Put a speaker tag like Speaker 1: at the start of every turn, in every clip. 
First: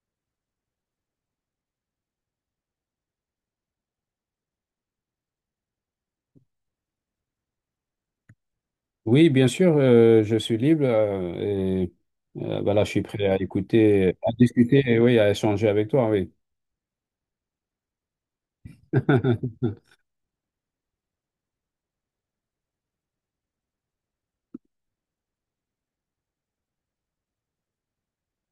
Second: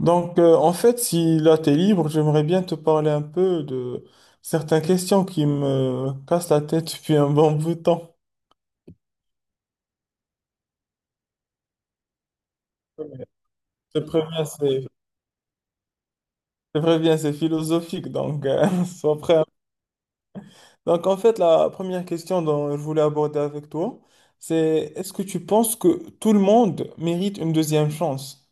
Speaker 1: En fait, si là t'es libre, j'aimerais bien te parler un peu de certaines questions qui me cassent la tête depuis un bon bout de temps.
Speaker 2: Oui, bien sûr, je suis libre et voilà, je suis prêt
Speaker 1: Je
Speaker 2: à écouter, à discuter
Speaker 1: je
Speaker 2: et oui, à échanger avec toi, oui.
Speaker 1: te préviens, c'est philosophique, sois prêt. Donc, en fait, la première question dont je voulais aborder avec toi, c'est est-ce que tu penses que tout le monde mérite une deuxième chance?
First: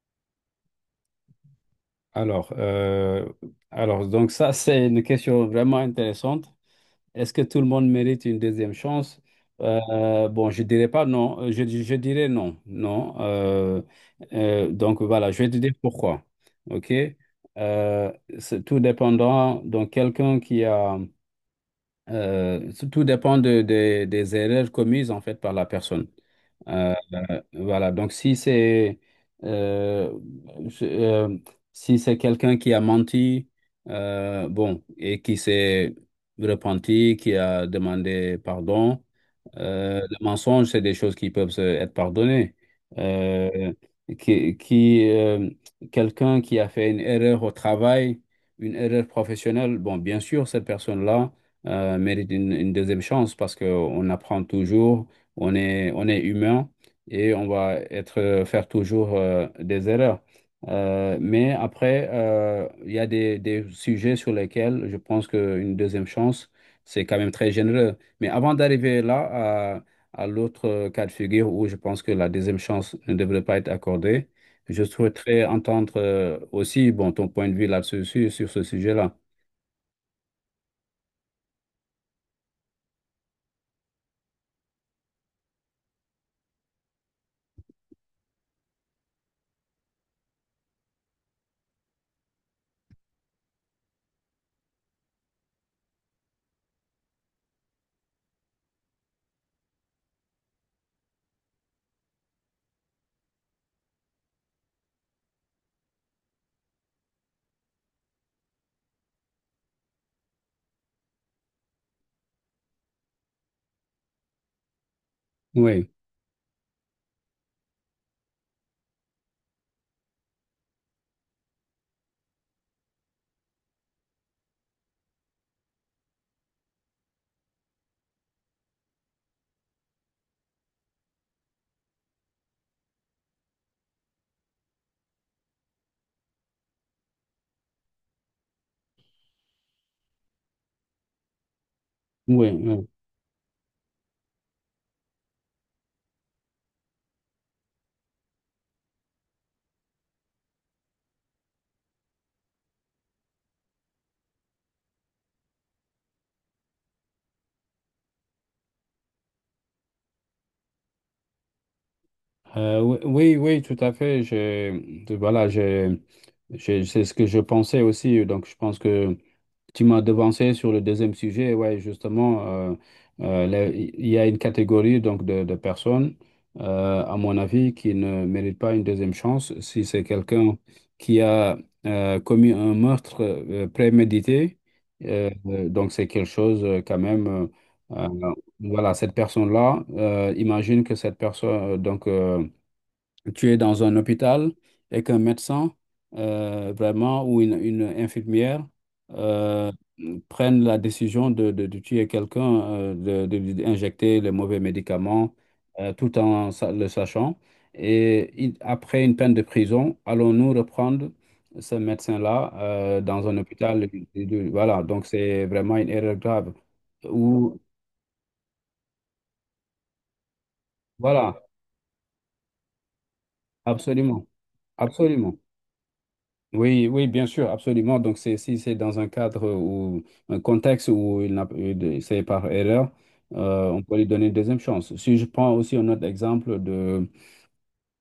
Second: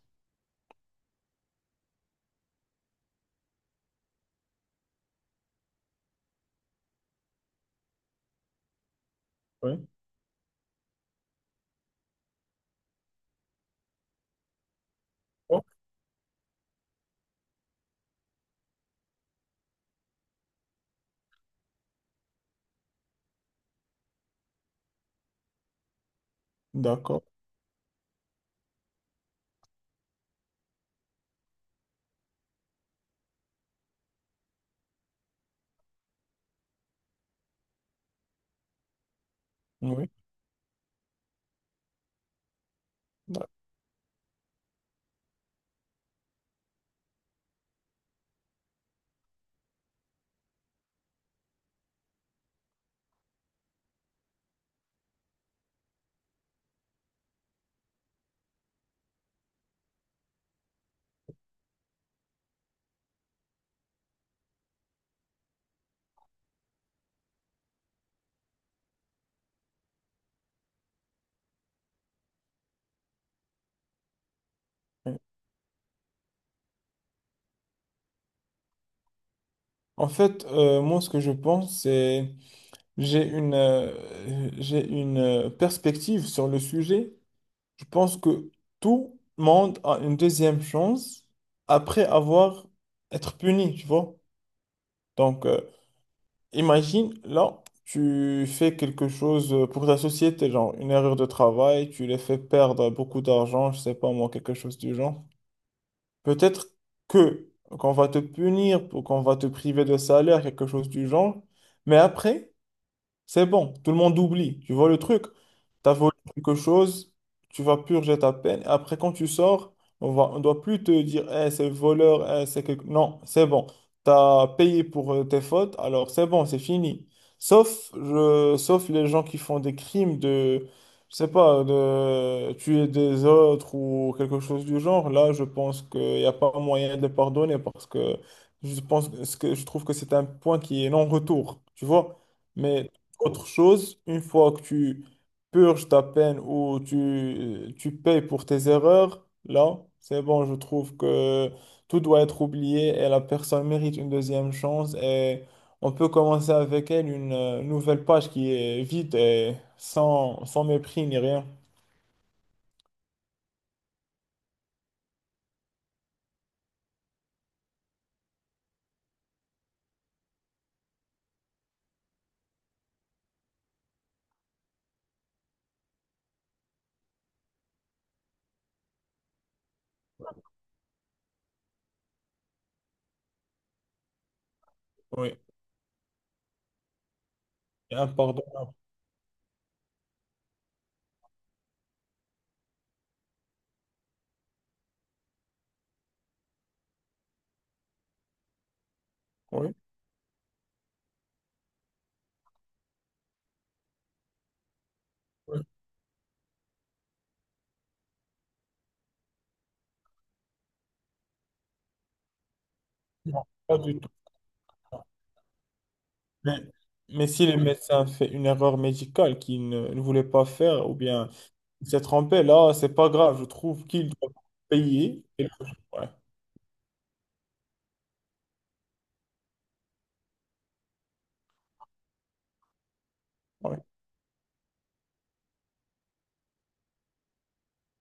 Speaker 2: Alors, donc ça, c'est une question vraiment intéressante. Est-ce que tout le monde mérite une deuxième chance?
Speaker 1: Oui.
Speaker 2: Bon, je dirais pas non. Je dirais non, non. Donc voilà, je vais te dire pourquoi. OK? Euh, c'est tout dépendant. Donc quelqu'un qui a Tout dépend des erreurs commises en fait par la personne. Euh,
Speaker 1: D'accord.
Speaker 2: voilà, donc si c'est euh, je- euh, si c'est quelqu'un qui a menti, bon, et qui s'est repenti, qui a demandé pardon.
Speaker 1: Oui.
Speaker 2: Le mensonge, c'est des choses qui peuvent être pardonnées. Euh, qui, qui, euh, Quelqu'un qui a fait une erreur au travail, une erreur professionnelle, bon, bien sûr, cette personne-là mérite une deuxième chance parce qu'on apprend toujours. On est humain et on va faire toujours des erreurs. Mais après, il y a des sujets sur lesquels je pense qu'une deuxième chance, c'est quand même très généreux. Mais avant d'arriver à l'autre cas de figure où je pense que la deuxième chance ne devrait pas être accordée, je souhaiterais entendre aussi bon, ton point de vue là-dessus, sur ce sujet-là.
Speaker 1: Moi, ce que je pense, J'ai une, euh, j'ai une perspective sur le sujet. Je pense que tout le monde a une deuxième chance après avoir être puni, tu vois. Donc, euh, imagine, là, tu fais quelque chose pour ta société, genre une erreur de travail, tu les fais perdre beaucoup d'argent, je sais pas moi, quelque chose du genre. Peut-être que qu'on va te punir, pour qu'on va te priver de salaire, quelque chose du genre. Mais après c'est bon, tout le monde oublie. Tu vois le truc?
Speaker 2: Oui,
Speaker 1: T'as volé quelque chose, tu vas purger ta peine. Après, quand tu sors, on doit plus te dire, eh, c'est voleur, eh, c'est quelque... Non, c'est bon. T'as payé pour tes fautes, alors c'est bon, c'est fini. Sauf les gens qui font des crimes de, je sais pas, de tuer des autres ou quelque chose du genre. Là, je pense qu'il n'y a pas moyen de les pardonner parce que je pense que ce que- je trouve que c'est un point qui est non-retour. Tu vois?
Speaker 2: oui, oui.
Speaker 1: Mais autre chose, une fois que tu purges ta peine ou tu payes pour tes erreurs, là, c'est bon, je trouve que tout doit être oublié et la personne mérite une deuxième chance et on peut commencer avec elle une nouvelle page qui est vide et sans mépris ni rien.
Speaker 2: Oui, oui, oui, tout à fait. Voilà, c'est ce que je pensais aussi. Donc, je pense que tu m'as devancé sur le deuxième sujet. Ouais, justement, là, il y a une catégorie donc de personnes, à mon avis, qui ne méritent pas une deuxième chance. Si c'est quelqu'un qui a commis un meurtre prémédité,
Speaker 1: Oui,
Speaker 2: donc c'est quelque chose quand même.
Speaker 1: et
Speaker 2: Euh,
Speaker 1: impardonnable.
Speaker 2: voilà, cette personne-là, imagine que cette personne, tu es dans un hôpital et qu'un médecin, vraiment, ou une infirmière, euh,
Speaker 1: Oui.
Speaker 2: prennent la décision de tuer quelqu'un, de lui injecter les mauvais médicaments,
Speaker 1: Oui.
Speaker 2: tout en le sachant. Et après une peine de prison, allons-nous reprendre ce médecin-là, dans un
Speaker 1: Non, pas
Speaker 2: hôpital?
Speaker 1: du tout.
Speaker 2: Voilà, donc c'est vraiment une erreur grave.
Speaker 1: Mais, mais si le
Speaker 2: Ou,
Speaker 1: médecin fait une erreur médicale qu'il ne, ne voulait pas faire ou bien
Speaker 2: voilà,
Speaker 1: il s'est trompé, là, c'est pas grave. Je trouve qu'il
Speaker 2: absolument,
Speaker 1: doit payer.
Speaker 2: absolument.
Speaker 1: Ouais,
Speaker 2: Oui, oui, bien sûr, absolument. Donc, c'est, si c'est dans un cadre ou un contexte où il n'a c'est par erreur,
Speaker 1: ouais.
Speaker 2: on peut lui donner une deuxième chance. Si je prends aussi un autre exemple de,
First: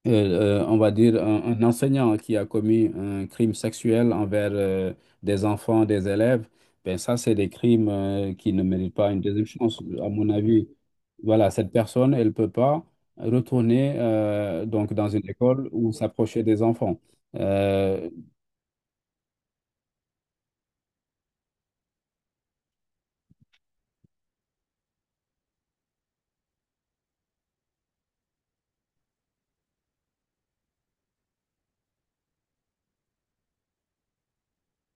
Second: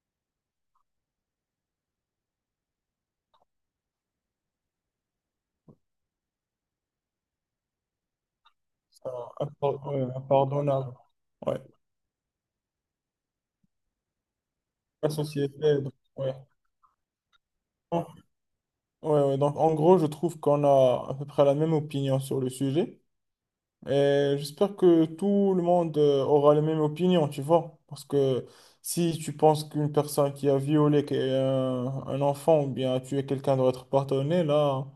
Speaker 2: on va dire, un enseignant qui a commis un crime sexuel envers des enfants, des élèves, ben ça, c'est des crimes qui ne méritent
Speaker 1: C'est
Speaker 2: pas une deuxième chance,
Speaker 1: ouais,
Speaker 2: à mon avis.
Speaker 1: impardonnable.
Speaker 2: Voilà,
Speaker 1: Ouais.
Speaker 2: cette personne, elle ne peut pas retourner donc dans
Speaker 1: La
Speaker 2: une école
Speaker 1: société.
Speaker 2: ou
Speaker 1: Donc, ouais.
Speaker 2: s'approcher des enfants.
Speaker 1: Donc,
Speaker 2: Euh,
Speaker 1: ouais. Donc, en gros, je trouve qu'on a à peu près la même opinion sur le sujet. Et j'espère que tout le monde aura la même opinion, tu vois. Parce que si tu penses qu'une personne qui a violé qui- un enfant ou bien a tué quelqu'un doit être pardonné là,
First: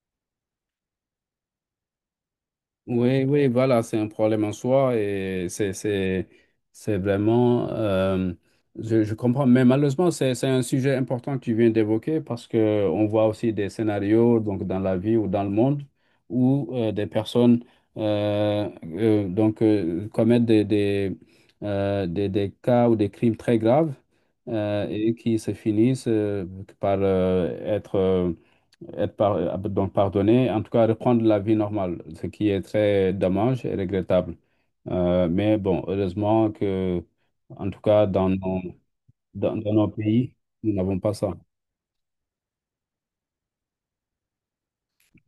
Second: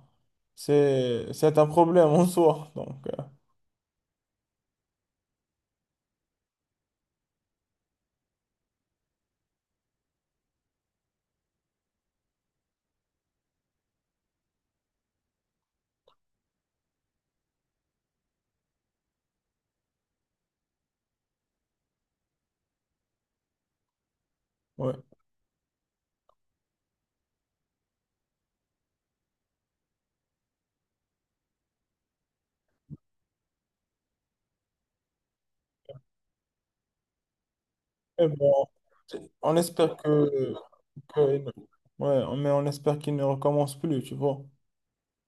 Speaker 1: c'est un problème en soi.
Speaker 2: Oui, oui, voilà, c'est un problème en soi et c'est vraiment, je comprends, mais malheureusement, c'est un sujet important que tu viens d'évoquer parce que on voit aussi des scénarios donc, dans la vie ou dans le monde où des personnes euh, commettent des cas ou des crimes très graves
Speaker 1: Ouais.
Speaker 2: et qui se finissent par être donc pardonné, en tout cas reprendre la vie normale, ce qui est très dommage et regrettable. Mais bon, heureusement que, en tout cas,
Speaker 1: Et bon. On
Speaker 2: dans nos
Speaker 1: espère
Speaker 2: pays, nous n'avons pas
Speaker 1: que-
Speaker 2: ça.
Speaker 1: ouais, mais on espère qu'il ne recommence plus, tu vois.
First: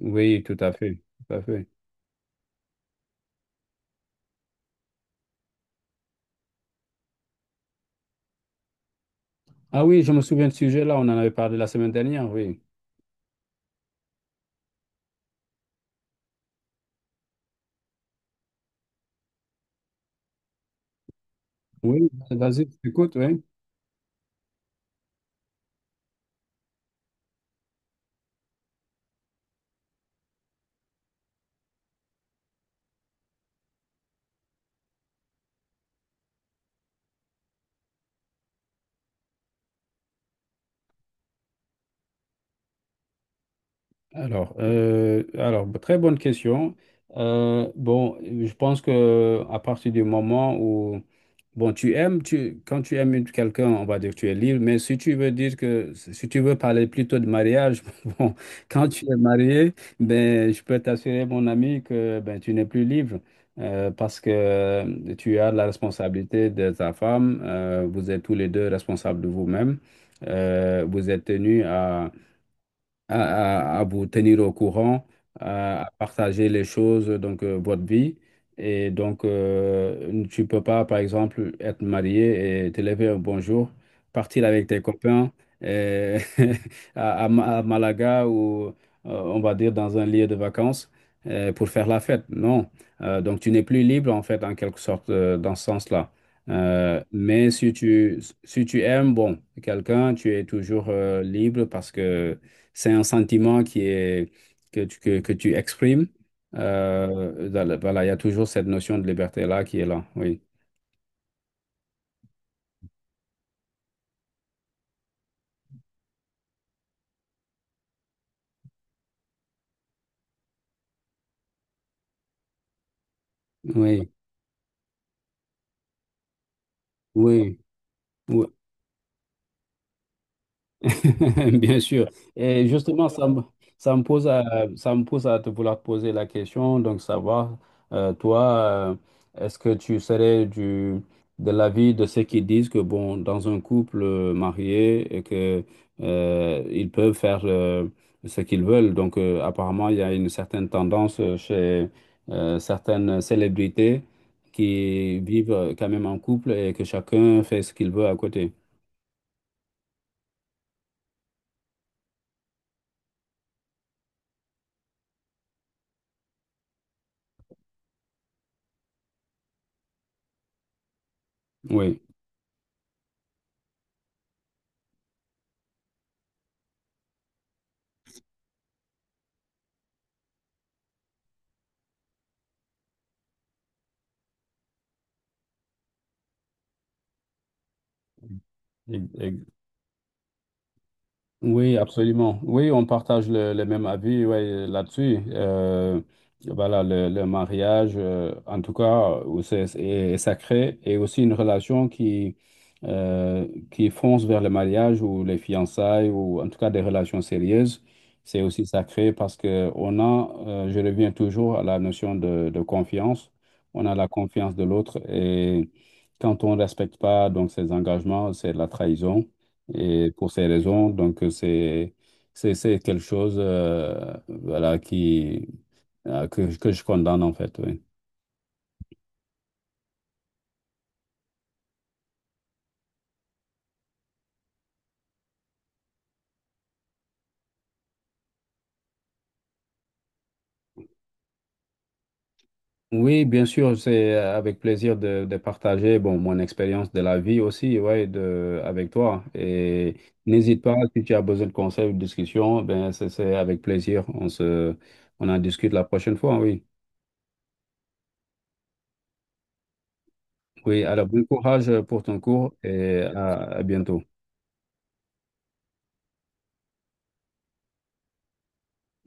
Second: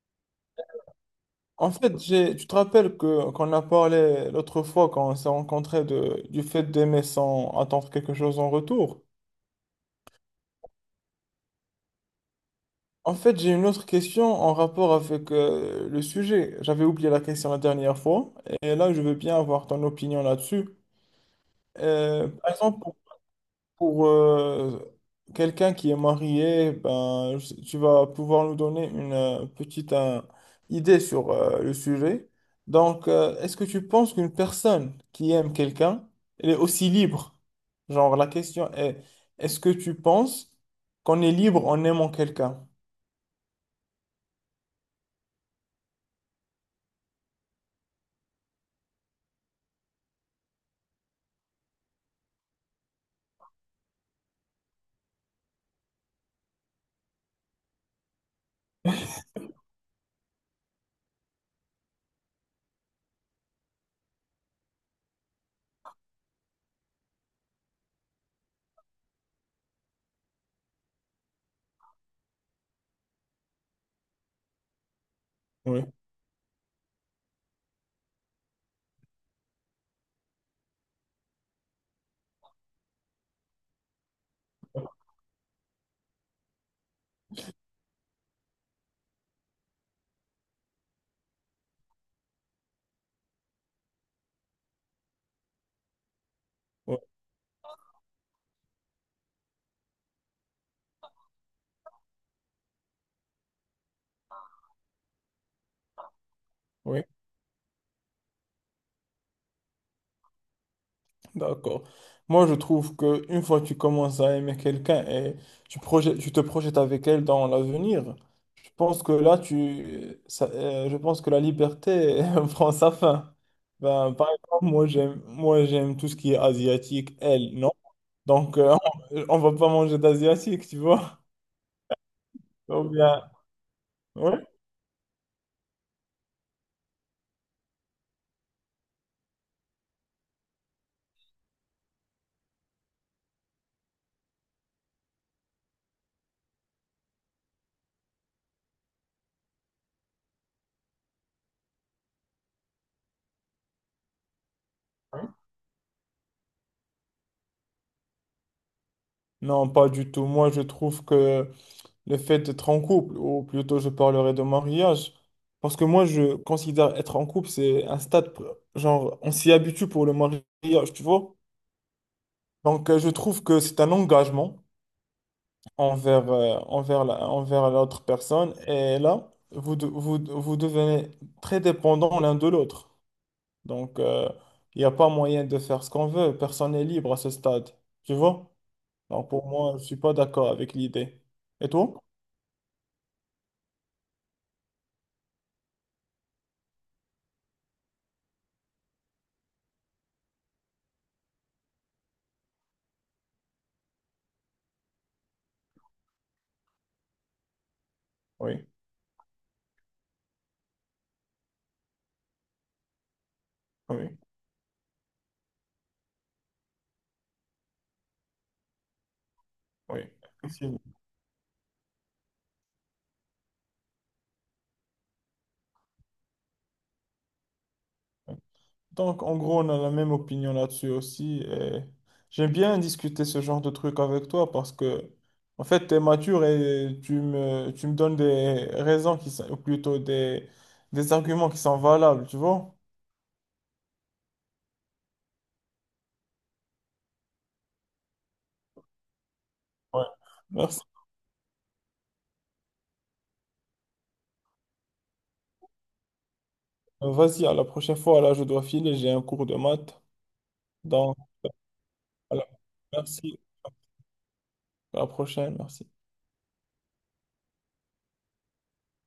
Speaker 2: Oui, tout à fait, tout à fait.
Speaker 1: Tu te rappelles que qu'on a parlé l'autre fois quand on s'est rencontrés de, du fait d'aimer sans attendre quelque chose en retour.
Speaker 2: Ah oui, je me souviens de ce sujet-là, on en avait parlé la semaine dernière, oui.
Speaker 1: En fait, j'ai une autre question en rapport avec le sujet. J'avais oublié la question la dernière fois et là, je veux bien avoir ton opinion là-dessus.
Speaker 2: Oui,
Speaker 1: Par
Speaker 2: vas-y,
Speaker 1: exemple,
Speaker 2: écoute, oui.
Speaker 1: pour quelqu'un qui est marié, ben, tu vas pouvoir nous donner une petite idée sur le sujet. Est-ce que tu penses qu'une personne qui aime quelqu'un, elle est aussi libre? Genre, est-ce que tu penses qu'on est libre en aimant quelqu'un?
Speaker 2: Alors, très bonne question. Bon, je pense que à partir du moment où, bon, quand tu aimes quelqu'un, on va dire que tu es libre, mais si tu veux dire que, si tu veux parler plutôt de mariage, bon, quand tu es marié, ben, je peux t'assurer, mon ami, que ben, tu n'es plus libre. Parce que tu as la responsabilité de ta femme, vous êtes tous les deux responsables de vous-même, vous êtes tenus à vous tenir au courant,
Speaker 1: Oui,
Speaker 2: à partager les choses, donc votre vie. Et donc, tu peux pas, par exemple, être marié et te lever un bonjour, partir avec tes copains euh, à Malaga ou, on va dire, dans un lieu de vacances pour faire la fête. Non. Donc, tu n'es plus libre, en fait, en quelque sorte, dans ce sens-là.
Speaker 1: oui,
Speaker 2: Mais si tu, si tu aimes, bon, quelqu'un, tu es toujours libre parce que c'est un sentiment qui est, que tu exprimes.
Speaker 1: oui.
Speaker 2: Voilà, il y a toujours cette notion de liberté-là qui est là. Oui.
Speaker 1: D'accord. Moi, je trouve que une fois que tu commences à aimer quelqu'un et tu te projettes avec elle dans l'avenir, je pense que je pense que la liberté prend sa fin.
Speaker 2: Oui.
Speaker 1: Ben, par exemple, moi, j'aime tout ce qui est asiatique, elle,
Speaker 2: Oui.
Speaker 1: non?
Speaker 2: Oui.
Speaker 1: Donc, euh, on va pas manger d'asiatique, tu vois?
Speaker 2: Bien sûr. Et
Speaker 1: Ou
Speaker 2: justement,
Speaker 1: bien,
Speaker 2: ça me
Speaker 1: ouais.
Speaker 2: ça me pousse à te vouloir poser la question. Donc, savoir, toi, est-ce que tu serais de l'avis de ceux qui disent que, bon, dans un couple marié, et que, ils peuvent faire ce qu'ils veulent. Donc, apparemment, il y a une certaine tendance chez certaines célébrités qui vivent quand même en couple et que chacun fait ce qu'il veut à côté.
Speaker 1: Non, pas du tout. Moi, je trouve que le fait d'être en couple, ou plutôt je parlerai de mariage, parce que moi je considère être en couple, c'est un stade, genre on s'y habitue pour le mariage, tu vois.
Speaker 2: Oui,
Speaker 1: Je trouve que c'est un engagement envers l'autre personne, et là, vous devenez très dépendants l'un de l'autre. Donc euh, il n'y a pas moyen de faire ce qu'on veut, personne n'est libre à ce stade, tu vois. Donc
Speaker 2: e-
Speaker 1: pour moi, je ne suis pas d'accord avec l'idée. Et
Speaker 2: oui,
Speaker 1: toi?
Speaker 2: absolument. Oui, on partage le même avis ouais, là-dessus. Voilà, le mariage, en tout cas, est sacré et aussi une relation qui fonce vers le mariage ou les fiançailles ou en tout cas des relations sérieuses. C'est aussi
Speaker 1: Oui,
Speaker 2: sacré parce que on a, je reviens toujours à la notion de confiance. On a la
Speaker 1: oui,
Speaker 2: confiance de l'autre et quand on ne respecte pas donc ses engagements, c'est de la trahison. Et pour ces
Speaker 1: oui.
Speaker 2: raisons, donc c'est quelque chose voilà qui que je condamne en fait, oui.
Speaker 1: Donc, en gros, on a la même opinion là-dessus aussi. Et j'aime bien discuter ce genre de truc avec toi parce que, en fait, tu es mature et tu me donnes des raisons qui sont, ou plutôt des arguments qui sont valables, tu vois?
Speaker 2: Oui, bien sûr, c'est avec plaisir de partager bon, mon expérience de la vie aussi, ouais, de, avec toi. Et
Speaker 1: Ouais.
Speaker 2: n'hésite pas,
Speaker 1: Merci.
Speaker 2: si tu as besoin de conseils ou de discussions, ben c'est avec plaisir. On en discute la prochaine fois, oui.
Speaker 1: Vas-y, à la prochaine fois. Là, je dois filer, j'ai un cours de maths.
Speaker 2: Oui, alors
Speaker 1: Donc,
Speaker 2: bon courage pour ton
Speaker 1: voilà.
Speaker 2: cours et
Speaker 1: Merci.
Speaker 2: à bientôt.
Speaker 1: À la prochaine, merci.